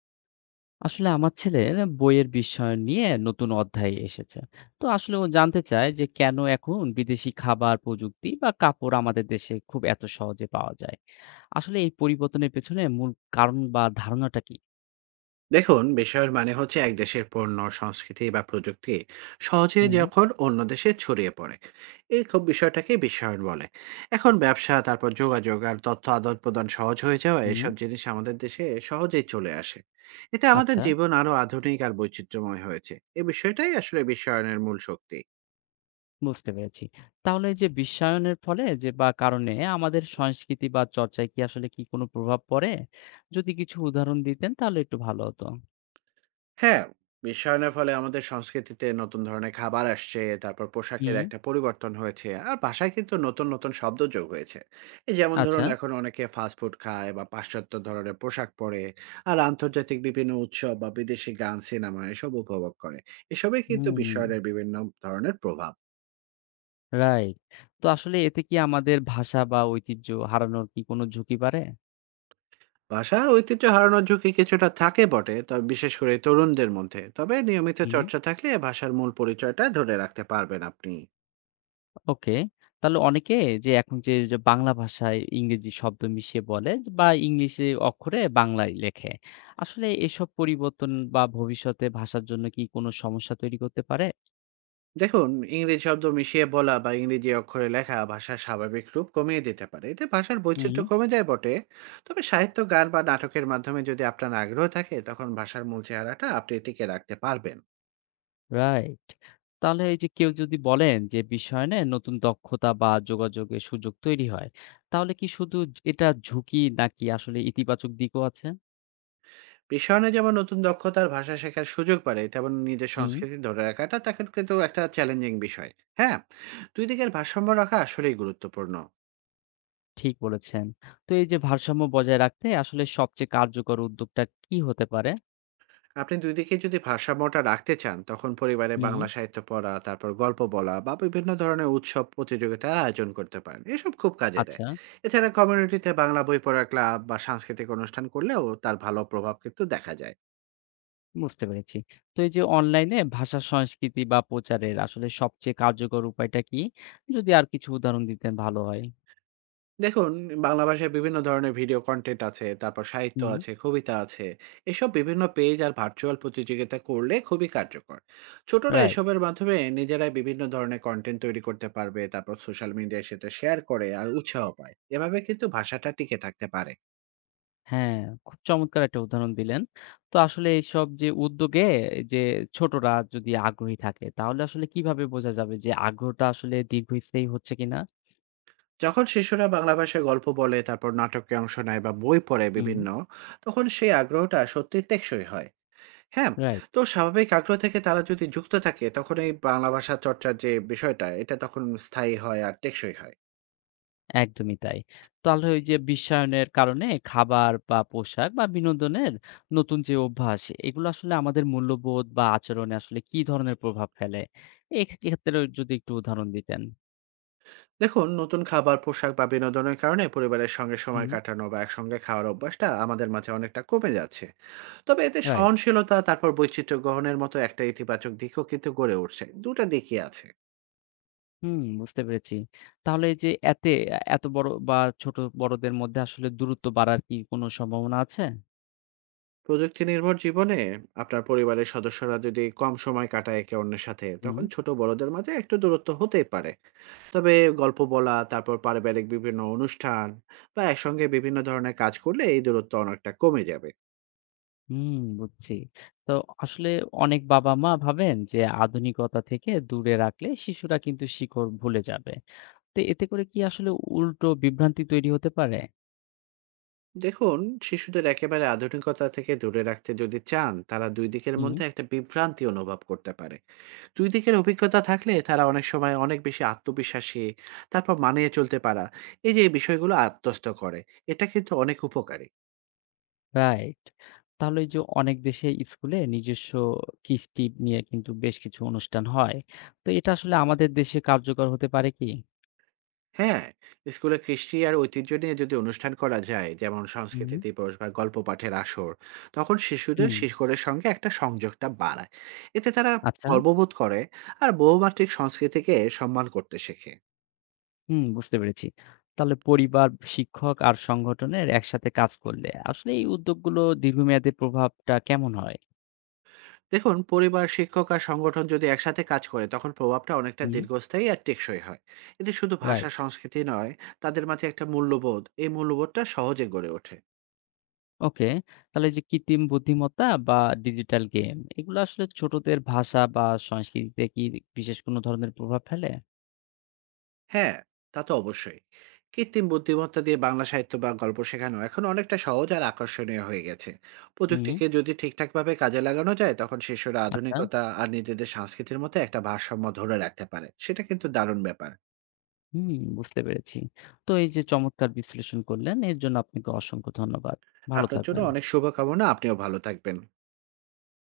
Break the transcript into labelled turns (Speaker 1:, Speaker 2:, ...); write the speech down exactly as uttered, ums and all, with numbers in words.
Speaker 1: আসলে আমার ছেলের বইয়ের বিষয় নিয়ে নতুন অধ্যায় এসেছে। তো আসলে ও জানতে চায় যে কেন এখন বিদেশি খাবার, প্রযুক্তি বা কাপড় আমাদের দেশে খুব এত সহজে পাওয়া যায়। আসলে এই পরিবর্তনের পেছনে মূল কারণ বা ধারণাটা কি?
Speaker 2: দেখুন, বিষয়ের মানে হচ্ছে এক দেশের পণ্য, সংস্কৃতি বা প্রযুক্তি সহজে
Speaker 1: হুম।
Speaker 2: যখন অন্য দেশে ছড়িয়ে পড়ে, এই খুব বিষয়টাকে বিশ্বায়ন বলে। এখন ব্যবসা, তারপর যোগাযোগ আর তথ্য আদান প্রদান সহজ হয়ে যাওয়া
Speaker 1: হুম।
Speaker 2: এসব জিনিস আমাদের দেশে সহজেই চলে আসে। এতে আমাদের
Speaker 1: আচ্ছা।
Speaker 2: জীবন আরো আধুনিক আর বৈচিত্র্যময় হয়েছে। এই বিষয়টাই আসলে বিশ্বায়নের মূল শক্তি।
Speaker 1: বুঝতে পেরেছি। তাহলে এই যে বিশ্বায়নের ফলে যে বা কারণে আমাদের সংস্কৃতি বা চর্চায় কি আসলে কি কোনো প্রভাব পড়ে? যদি কিছু উদাহরণ দিতেন তাহলে একটু ভালো হতো।
Speaker 2: হ্যাঁ, বিশ্বায়নের ফলে আমাদের সংস্কৃতিতে নতুন ধরনের খাবার আসছে, তারপর পোশাকের
Speaker 1: হুম।
Speaker 2: একটা পরিবর্তন হয়েছে। আর ভাষায় কিন্তু নতুন নতুন শব্দ যোগ হয়েছে। এই যেমন
Speaker 1: আচ্ছা।
Speaker 2: ধরুন, এখন অনেকে ফাস্ট ফুড খায় বা পাশ্চাত্য ধরনের পোশাক পরে। আর আন্তর্জাতিক বিভিন্ন উৎসব বা বিদেশি গান, সিনেমা এসব উপভোগ করে। এসবই কিন্তু
Speaker 1: হুম।
Speaker 2: বিশ্বায়নের বিভিন্ন ধরনের প্রভাব।
Speaker 1: রাইট। তো আসলে এতে কি আমাদের ভাষা বা ঐতিহ্য হারানোর কি কোনো ঝুঁকি বাড়ে?
Speaker 2: ভাষার ঐতিহ্য হারানোর ঝুঁকি কিছুটা থাকে বটে, তবে বিশেষ করে তরুণদের মধ্যে। তবে নিয়মিত
Speaker 1: হুম।
Speaker 2: চর্চা থাকলে ভাষার মূল পরিচয়টা ধরে রাখতে পারবেন আপনি।
Speaker 1: ওকে। তাহলে অনেকে যে এখন যে, যে বাংলা ভাষায় ইংরেজি শব্দ মিশিয়ে বলে বা ইংলিশে অক্ষরে বাংলায় লেখে। আসলে এসব পরিবর্তন বা ভবিষ্যতে ভাষার জন্য কি কোনো সমস্যা তৈরি করতে পারে?
Speaker 2: দেখুন, ইংরেজি শব্দ মিশিয়ে বলা বা ইংরেজি অক্ষরে লেখা ভাষার স্বাভাবিক রূপ কমিয়ে দিতে পারে। এতে ভাষার
Speaker 1: হুম।
Speaker 2: বৈচিত্র্য কমে যায় বটে, তবে সাহিত্য, গান বা নাটকের মাধ্যমে যদি আপনার আগ্রহ থাকে, তখন ভাষার মূল চেহারাটা আপনি টিকে রাখতে পারবেন।
Speaker 1: রাইট। তাহলে এই যে কেউ যদি বলেন যে বিশ্বায়নে নতুন দক্ষতা বা যোগাযোগের সুযোগ তৈরি হয়, তাহলে কি শুধু এটা ঝুঁকি নাকি আসলে ইতিবাচক দিকও আছে?
Speaker 2: বিশ্বায়নে যেমন নতুন দক্ষতার, ভাষা শেখার সুযোগ পারে, তেমন নিজের
Speaker 1: হুম।
Speaker 2: সংস্কৃতি ধরে রাখাটা তখন কিন্তু একটা চ্যালেঞ্জিং বিষয়। হ্যাঁ, দুই দিকের ভারসাম্য রাখা আসলেই গুরুত্বপূর্ণ।
Speaker 1: ঠিক বলেছেন। তো এই যে ভারসাম্য বজায় রাখতে আসলে সবচেয়ে কার্যকর উদ্যোগটা কি হতে পারে?
Speaker 2: আপনি দুই দিকে যদি ভারসাম্যটা রাখতে চান, তখন পরিবারে
Speaker 1: হুম।
Speaker 2: বাংলা সাহিত্য পড়া, তারপর গল্প বলা বা বিভিন্ন ধরনের উৎসব, প্রতিযোগিতার আয়োজন করতে পারেন। এসব খুব কাজে দেয়।
Speaker 1: আচ্ছা,
Speaker 2: এছাড়া কমিউনিটিতে বাংলা বই পড়ার ক্লাব বা সাংস্কৃতিক অনুষ্ঠান করলেও তার ভালো প্রভাব কিন্তু দেখা যায়।
Speaker 1: বুঝতে পেরেছি। তো এই যে অনলাইনে ভাষা, সংস্কৃতি বা প্রচারের আসলে সবচেয়ে কার্যকর উপায়টা কি? যদি আর কিছু উদাহরণ দিতেন ভালো হয়।
Speaker 2: দেখুন, বাংলা ভাষায় বিভিন্ন ধরনের ভিডিও কনটেন্ট আছে, তারপর সাহিত্য
Speaker 1: হুম।
Speaker 2: আছে, কবিতা আছে। এসব বিভিন্ন পেজ আর ভার্চুয়াল প্রতিযোগিতা করলে খুবই কার্যকর। ছোটরা
Speaker 1: রাইট।
Speaker 2: এসবের মাধ্যমে নিজেরাই বিভিন্ন ধরনের কনটেন্ট তৈরি করতে পারবে, তারপর সোশ্যাল মিডিয়ায় সেটা শেয়ার করে আর উৎসাহ পায়। এভাবে কিন্তু ভাষাটা টিকে থাকতে পারে।
Speaker 1: হ্যাঁ, খুব চমৎকার একটা উদাহরণ দিলেন। তো আসলে এইসব যে উদ্যোগে যে ছোটরা যদি আগ্রহী থাকে তাহলে আসলে কিভাবে বোঝা যাবে যে আগ্রহটা আসলে দীর্ঘস্থায়ী হচ্ছে কিনা?
Speaker 2: যখন শিশুরা বাংলা ভাষায় গল্প বলে, তারপর নাটকে অংশ নেয় বা বই পড়ে
Speaker 1: হুম।
Speaker 2: বিভিন্ন, তখন সেই আগ্রহটা সত্যিই টেকসই হয়। হ্যাঁ,
Speaker 1: রাইট।
Speaker 2: তো স্বাভাবিক আগ্রহ থেকে তারা যদি যুক্ত থাকে, তখন এই বাংলা ভাষা চর্চার যে বিষয়টা, এটা তখন স্থায়ী হয় আর টেকসই হয়।
Speaker 1: একদমই তাই। তাহলে ওই যে বিশ্বায়নের কারণে খাবার বা পোশাক বা বিনোদনের নতুন যে অভ্যাস, এগুলো আসলে আমাদের মূল্যবোধ বা আচরণে আসলে কি ধরনের প্রভাব ফেলে? এখ এক্ষেত্রে যদি একটু উদাহরণ দিতেন।
Speaker 2: দেখুন, নতুন খাবার, পোশাক বা বিনোদনের কারণে পরিবারের সঙ্গে সময়
Speaker 1: হুম,
Speaker 2: কাটানো বা একসঙ্গে খাওয়ার অভ্যাসটা আমাদের মাঝে অনেকটা কমে যাচ্ছে। তবে এতে
Speaker 1: রাইট।
Speaker 2: সহনশীলতা, তারপর বৈচিত্র্য গ্রহণের মতো একটা ইতিবাচক দিকও কিন্তু গড়ে উঠছে। দুই টা দিকই আছে।
Speaker 1: হুম, বুঝতে পেরেছি। তাহলে এই যে এতে এত বড় বা ছোট বড়দের মধ্যে আসলে দূরত্ব বাড়ার কি কোনো সম্ভাবনা আছে?
Speaker 2: প্রযুক্তি নির্ভর জীবনে আপনার পরিবারের সদস্যরা যদি কম সময় কাটায় একে অন্যের সাথে,
Speaker 1: হুম।
Speaker 2: তখন ছোট বড়দের মাঝে একটু দূরত্ব হতেই পারে। তবে গল্প বলা, তারপর পারিবারিক বিভিন্ন অনুষ্ঠান বা একসঙ্গে বিভিন্ন ধরনের কাজ করলে এই দূরত্ব অনেকটা কমে যাবে।
Speaker 1: হুম, বুঝছি। তো আসলে অনেক বাবা-মা ভাবেন যে আধুনিকতা থেকে দূরে রাখলে শিশুরা কিন্তু শিকড় ভুলে যাবে। তো এতে করে কি আসলে উল্টো বিভ্রান্তি তৈরি হতে পারে?
Speaker 2: দেখুন, শিশুদের একেবারে আধুনিকতা থেকে দূরে রাখতে যদি চান, তারা দুই দিকের
Speaker 1: হুম।
Speaker 2: মধ্যে একটা বিভ্রান্তি অনুভব করতে পারে। দুই দিকের অভিজ্ঞতা থাকলে তারা অনেক সময় অনেক বেশি আত্মবিশ্বাসী, তারপর মানিয়ে চলতে পারা, এই যে এই বিষয়গুলো আত্মস্থ করে, এটা কিন্তু অনেক উপকারী।
Speaker 1: রাইট। তাহলে এই যে অনেক দেশে স্কুলে নিজস্ব কৃষ্টি নিয়ে কিন্তু বেশ কিছু অনুষ্ঠান হয়। তো এটা আসলে আমাদের দেশে কার্যকর হতে পারে কি?
Speaker 2: হ্যাঁ, স্কুলে কৃষ্টি আর ঐতিহ্য নিয়ে যদি অনুষ্ঠান করা যায়, যেমন
Speaker 1: হুম।
Speaker 2: সংস্কৃতি দিবস বা গল্প পাঠের আসর, তখন শিশুদের
Speaker 1: হুম,
Speaker 2: শিকড়ের সঙ্গে একটা সংযোগটা বাড়ায়। এতে তারা
Speaker 1: আচ্ছা।
Speaker 2: গর্ববোধ করে আর বহুমাত্রিক সংস্কৃতিকে সম্মান করতে শেখে।
Speaker 1: হুম, বুঝতে পেরেছি। তাহলে পরিবার, শিক্ষক আর সংগঠনের একসাথে কাজ করলে আসলে এই উদ্যোগগুলো দীর্ঘমেয়াদী প্রভাবটা কেমন হয়?
Speaker 2: দেখুন, পরিবার, শিক্ষক আর সংগঠন যদি একসাথে কাজ করে, তখন প্রভাবটা অনেকটা
Speaker 1: হুম।
Speaker 2: দীর্ঘস্থায়ী আর টেকসই হয়। এতে শুধু ভাষা,
Speaker 1: রাইট।
Speaker 2: সংস্কৃতি নয়, তাদের মাঝে একটা মূল্যবোধ, এই মূল্যবোধটা সহজে গড়ে ওঠে।
Speaker 1: ওকে। তাহলে এই যে কৃত্রিম বুদ্ধিমত্তা বা ডিজিটাল গেম এগুলো আসলে ছোটদের ভাষা বা সংস্কৃতিতে কি বিশেষ কোনো ধরনের প্রভাব ফেলে?
Speaker 2: হ্যাঁ, তা তো অবশ্যই। কৃত্রিম বুদ্ধিমত্তা দিয়ে বাংলা সাহিত্য বা গল্প শেখানো এখন অনেকটা সহজ আর আকর্ষণীয় হয়ে গেছে।
Speaker 1: হুম।
Speaker 2: প্রযুক্তিকে যদি ঠিকঠাকভাবে কাজে লাগানো যায়, তখন শিশুরা
Speaker 1: আচ্ছা।
Speaker 2: আধুনিকতা আর নিজেদের সংস্কৃতির মধ্যে একটা ভারসাম্য ধরে রাখতে পারে। সেটা কিন্তু দারুণ ব্যাপার।
Speaker 1: হুম, বুঝতে পেরেছি। তো এই যে চমৎকার বিশ্লেষণ করলেন এর জন্য আপনাকে অসংখ্য ধন্যবাদ। ভালো
Speaker 2: আপনার জন্য
Speaker 1: থাকবেন।
Speaker 2: অনেক শুভকামনা। আপনিও ভালো থাকবেন।